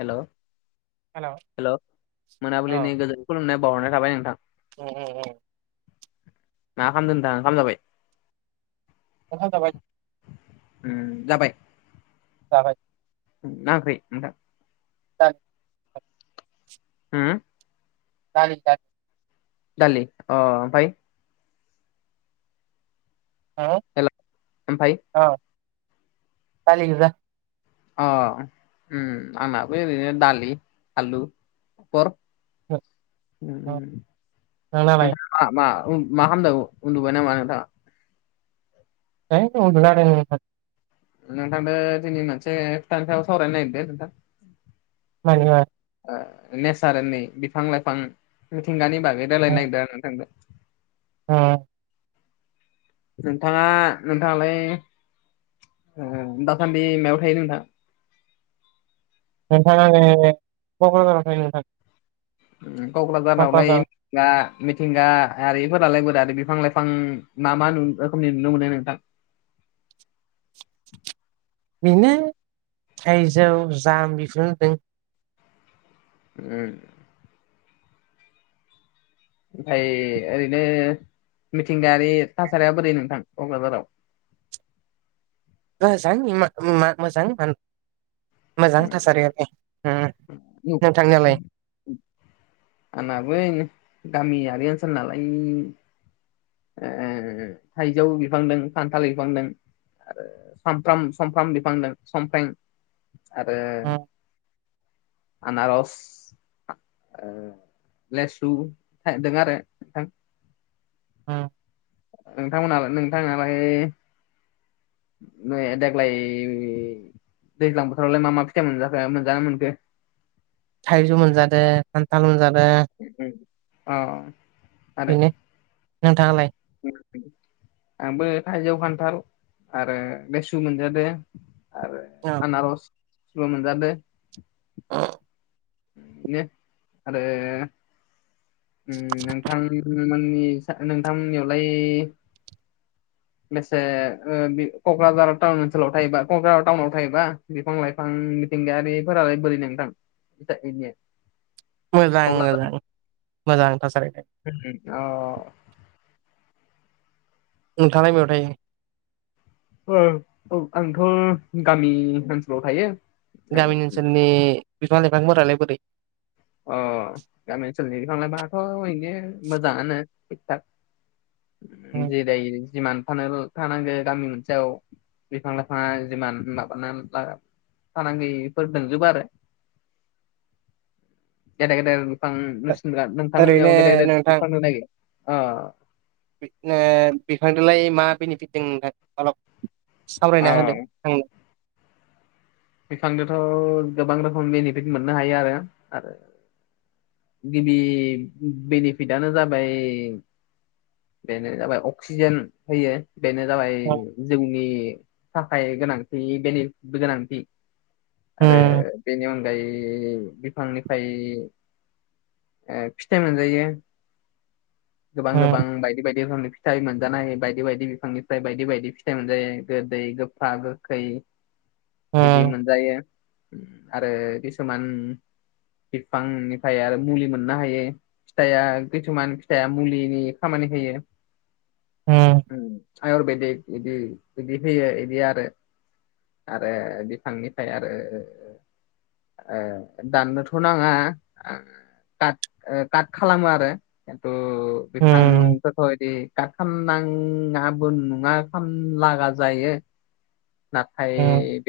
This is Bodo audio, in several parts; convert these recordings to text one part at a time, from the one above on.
हेलौ हेल' औ हेलौ मोनाबिलिनि गोजोन खुलुमनाय बावहरनाय थाबाय नोंथां अ अ [unintelligible] मा खालामदों नोंथां खाम जाबाय? ओंखाम जाबाय? ओम जाबाय। जाबाय। मा ओंख्रै नोथां? [unintelligible] हो दालि [unintelligible] दालि अ ओमफाय हो हेलौ ओमफाय औ दालि गोजा अ ओम आंनाबो ओरैनो दालि, आलु [unintelligible] नोंनालाय मा मा उम मा खालामदों उ -उन्दुबाय नामा नोंथाङा? है उन्दुना दोङो [unintelligible] नोंथांदो दिनै मोनसे खोथानि सायाव सावरायनो नागिदो नोंथां। [unintelligible] ओ नेसारनि बिफां -लाइफां मिथिंगानि बागै ओ रालायनो नागिरदों आरो नोंथांदो। ओ नोंथाङा नोंथाङालाय ओ दासान्दि मायाव थायो नोंथां? नोंथां आङो कक्राझाराव थायो नोंथां। ओ कक्राझारावलाय क'क्राझार दा मिथिंगा आरिफोरालाय बो आरो बिफां -लाइफां मा -मा नु- रोखोमनि नुनो मोनो नोंथां? बेनो थाइजौ, जाम बेफोर दों। ओं। ओमफाय ओरैनो मिथिंगायारि थासारिया बोरै नोंथां कक्राझाराव? मोजां मा -मा मोजां -मोजां उम थासारियालाय। [unintelligible] आंनाबो इनो गामियारि ओनसोल नालाय नि ओ थाइजौ बिफां दों खान्थाल बिफां दों। आरो सामफ्राम -समफ्राम बिफां दों समफ्रें आरो। उम आनारस ओ लेसु थायदों आरो नोंथां। उम। नोंथांमोननालाय नोंथांनालाय? [unintelligible] देग्लाय दैज्लां बोथोरावलाय मा -मा फिथाइ मोनजाखो मोनजानो मोनखो? थाइजौ मोनजादो खान्थाल मोनजादो। ओ ओ अ। आरो बेनो नोंथाङालाय? [unintelligible] आंबो थाइजौ, खान्थाल आरो बेसु मोनजादो आरो औ। आनारसबो मोनजादो। अ। बिदिनो आरोे ओं नोंथांमोननि सा नोंथांमोननियावलाय बेसे ओ बे कक्राझार टाउन ओनसोलाव थायोबा कक्राझार टाउनाव थायोबा बिफां- लाइफां मिथिंगायारिफोरालाय बोरै नोंथां? बिदि मोजां -मोजां -मोजां थासारि। ओम ओम अ नोंथाङालाय मायाव थायो? ओ औ आंथ गामि ओनसोलाव थायो। गामि ओनसोलनि बिफां लाइफांफोरालाय बोरै अ गामि ओनसोलनि बिफां लायफाङाथ ओरैनो मोजाङानो थिग थाक। जेरै जिमान फानोल थानांगो गामि मोनसेयाव बिफां -लाइफाङा जिमान [unintelligible] फानाङैफोर दोंजोबो आरो। गेदेर -गेदेर बिफां नुसिनग्रा ओरैनो नोंथांमोननियाव गेदेर गेदेर नोंथां बिफां नागिर ओ बिदनो बिफांदोलाय मा बेनिफिट दं नोंथां अलब अ सावरायना होदो। आङो बिफांदोंथ गोबां रोखोम बेनिफिट मोननो हायो आरो आरो गिबि बेनिफिटानो जाबाय बेनो जाबाय अक्सिजेन होयो। बेनो जाबाय जोंनि थाखाय गोनांथि बेनि गोनांथि। आरो बेनि अनगायै बिफांनिफ्राय ओ-फिथाइ मोनजायो गोबां गोबां बायदि बायदि रोखोमनि फिथाइ मोन जानाय बायदि बायदि बिफांनिफ्राय बायदि बायदि फिथाइ मोनजायो गोदै गोफा गोखै बिदि मोनजायो आरो किसुमान बिफांनिफ्राय आरो मुलि मोननो हायो फिथाइआ खिसुमान फिथाइआ मुलिनि खामानि होयो। उ आयुर्वेदिक बिदि बिदि होयो बिदि आरो आरो बिफांनिफ्राय आरो ओ- दाननोथ' नाङा। काट ओ-काट खालामो आरो खिन्थु बिफांफोर बोफोरबादि खालाम नाङाबो नङा खालाम लागा जायो। नाथाय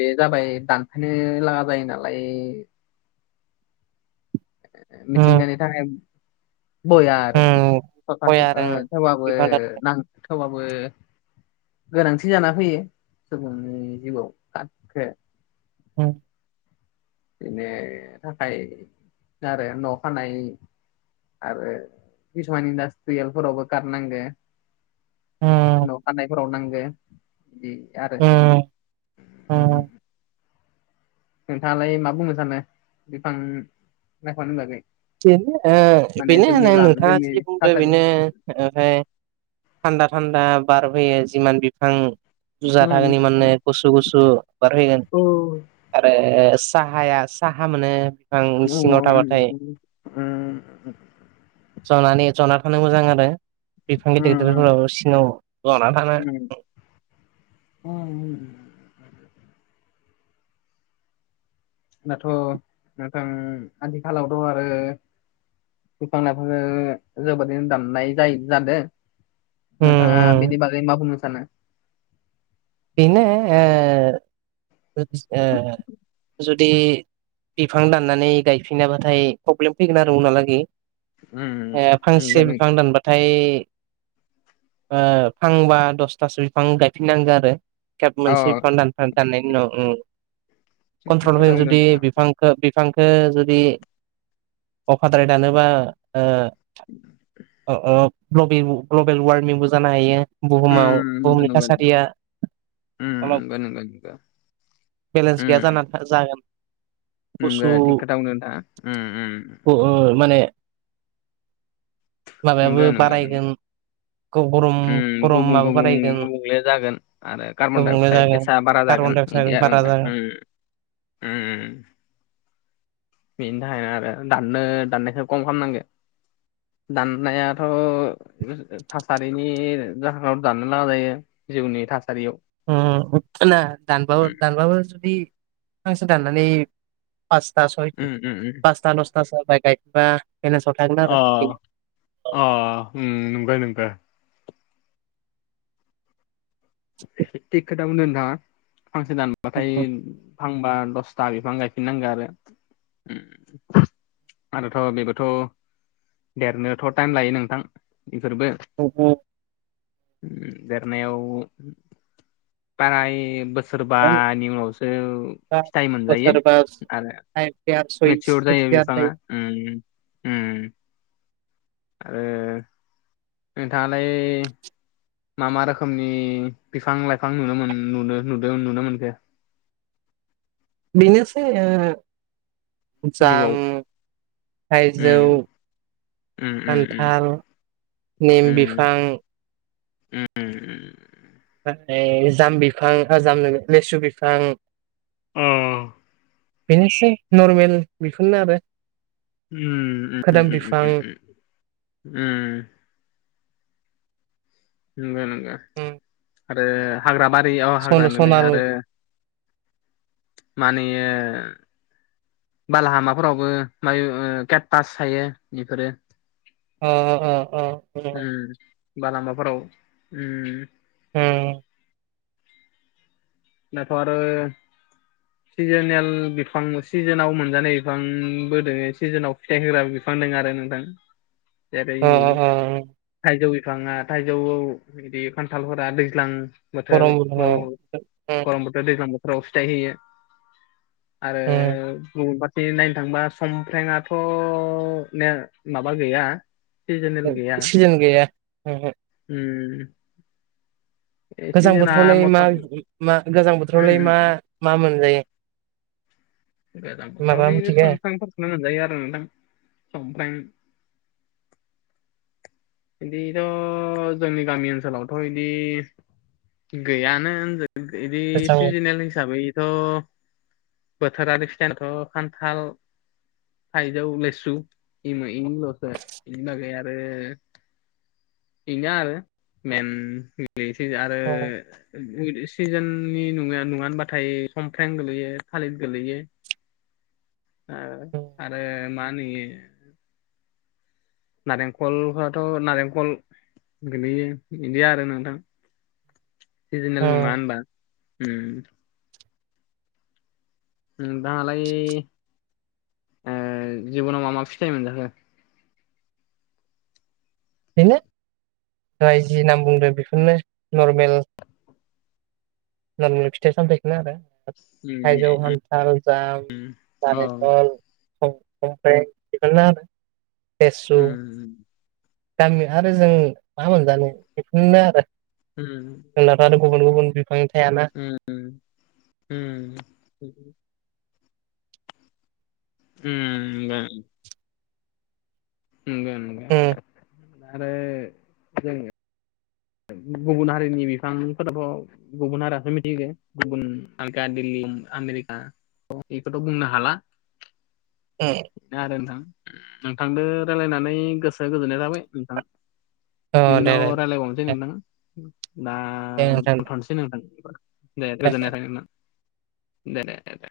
बे जाबाय दानफायनो लागा जायो नालाय मिथिंगानि थाखाय बया आरो गय स आरो ओ-थेवबाबो बिफां बेनो नां थेवबाबो गोनांथि जाना फैयो सुबुंनि जिउआव काटखो। औ बिनि थाखाय आरो न' खानाय। आरो किसुमान इनदासट्रियेल फोरावबो खाट नांगो। न' खानायफोराव नांगो बे आरो ओ उम उम। नोंथाङालाय मा बुंनो सानो बिफां लाइफांनि बागै? बेनो माने ओ-बेनो जोंनि नों ला नोंथाङा जोंनि जि बुंदो थासारियाव बेनो। ओमफ्राय थान्दा थान्दा बारबोयो जिमान बिफां बुजा थागोन एमाननो गुसु गुसु बार फैगोन। आरो साहाया साहा मोनो बिफां सिङाव थाबाथाय। उम। ज'नानै ज'ना थानो मोजां आरो बिफां गिदिर गिदिरफोराव सिङानाव ज'ना थानो [unintelligible] दाथ' नोंथां आथिखालावथ' आरो बिफां लाइफांखो जोबोरैनो दाननाय जायो जादों उम नोंथाङा उम बेनि बागै मा बुंनो सानो। बिनो ओ- जुदि बिफां दाननानै गायफिनाबाथाय प्रब्लेम फैगोन आरो उनहालागै उम ए फांसे नंगौ बिफां नंगौ दानबा फाय फांबा दसथासो बिफां गायफिननांगो आरो खेब अ मोनसे बिफां दाननायनि उनाव उ थिग कन्ट्रल खोथा फैगोन बुंदों जुदि नोंथाङा बिफां बिफांखौ जुदि अभारद्राय दानोबा ओ अ अ ग्लबेल वार्मिंबो जानो हायो बुहुमाव उम बुहुमनि नंगौ नंगौ नंगौ। थासारिया उम माबा नोंगो नोंगो बिबो बेलेन्स गैया उम जाना जागोन गुसु नंगौ थिग खोथा बुंदों नोंथाङा उम ओ- माने उम माबायाबो नंगौ नंगौ नंगौ बारायगोन गरम उम गुबुं गरमाबो गुबुं बारायगोन गुबुंले जागोन आरो कार्बनडाइ गुबुंले अक्साइद जागोन गेसा बारा कार्बन जागोन डाइ बिदि अक्साइड आरो बारा नोंथां जागोन उ उ बेनि थाखायनो आरो दाननो दाननायखौ खम खालामनांगो दाननायाथ' थासारिनि जाहोनाव दाननो लागा जायो जिउनि थासारियाव। उम दानबाबो उम दानबाबो जुदि फांसे दाननानै पासता सय उम उम उम। पासता दसथासो बाय गायफिनबा [unintelligible] अ' अ' ओम नोंगो नोंगो। थिक खोथा बुंदों नोंथाङा फांसे दानबाथाय फांबा दसथा बिफां गायफिननांगो आरो आरोथ' बेबोथ'। देरनोथ' टाइम लायो नोंथां इफोरबो। अ' अ'। देरनायाव प्राय बाराय बोसोर सोरबानि उनावसो फिथाइ मोनजायो बोसोरबा आरो। [unintelligible] ओम ओम। आरो नोंथाङालाय मा मा रोखोमनि बिफां लाइफां नुनो नदों नुनो मोनखो? बेनोसै ओ जाम, जिउआव थाइजौ। उम उम उम खान्थाल, निम बिफां। ओम। ओमफ्राय जाम बिफां, ओ जामनो लेसु बिफां। अ बेनोसै नरमेल बेफोरनो आरो। ओम ओम खोदोम बिफां ओम। नोंगौ नोंगौ उम आरो हाग्रा बारि औ हाग्रा सन नोलो सनाल आरो। माने। बालाहामाफोरावबो मायो केकतास थायो बेफोरो। अ अ अ अ ओम लामाफोराव ओम। ओम दाथ' आरो सिजोनेल बिफां सिजोनाव मोनजानाय बिफांबो दोङो सिजोनाव फिथाइ होग्राबो बिफां दङो आरो नोंथां। [inaudible] अ जरै- अ थाइजौ बिफाङा थाइजौआव बिदि खान्थालफोरा दैज्लां। बोथोर गरम फ्राव बोथोराव उम गरम बोथोर दैज्लां बोथोराव फिथाय होयो आरो उम गुबुन बे नायनो थांबा समफ्रेंआथ' ने माबा गैया। सिजोनेल गैया सिजेन गैया। ओंहो। उम गोजां सिजोना बोथोरावलाय मथा मा उम मा गोजां बोथोरावलाय मा उम मा मोनजायो? गोजां माबा बोथोरावल मिथिगो समफ्रामफोरखौनो मोनजायो आरो नोंथां संम्फ्राम बिदिथ' जोंनि गामि ओनसोलावथ' बिदि गैयानो होनजायो। बिदि गोजां सिजेनेल हिसाबैथ' बोथोरारि फिथायानोथ' खान्थाल थाइजौ, लेसु इमो इलसो इनि बागै आरो बिनो आरो मेन। नोसै आरो अ सिजोननि नङा नङानबाथाय खमफ्रें गोलैयो। थालिद गोलैयो। आरो माहोनो इयो नारेंखलफोराथ' नारेंखल गोगलैयो बिदि आरो नोंथां। सिजनेल नङा अ होनबा उम दाङालाय ओ जिबनाव मा मा फिथाइ मोनजाखो? बेनो राय जि नाम बुंदों बेफोरनो नरमेल नारमेल फिथाइ सामथायखौनो आरो। थाइजौ खान्थाल जाम औ नारेंखल औ ओमफ्राय बेफोरनो आरो उम गामिया आरो जों मा मोनजानो बेफोरनो आरो नंगौ जोंनाथ' आरो गुबुन गुबुन बिफांनि थायाना उम उम उम उम नोंगौ नोंगौ उम आरो [unintelligible] गुबुन हारिनि बिफांफोराबो गुबुन हारियासो मिथिगो गुबुन आमेरिका औ एखौथ' बुंनो हाला। ए आरो नोंथां नोंथांदो रायलायनानै गोसोआ गोजोननाय थाबाय नोंथां। अ दे इयुनाव दे रायलायबावनोसै दे नोंथां। दा दे नोंथां दोनथ'नोसै नोंथां। दे गोजोननाय थाबाय नोंथां। दे देे दे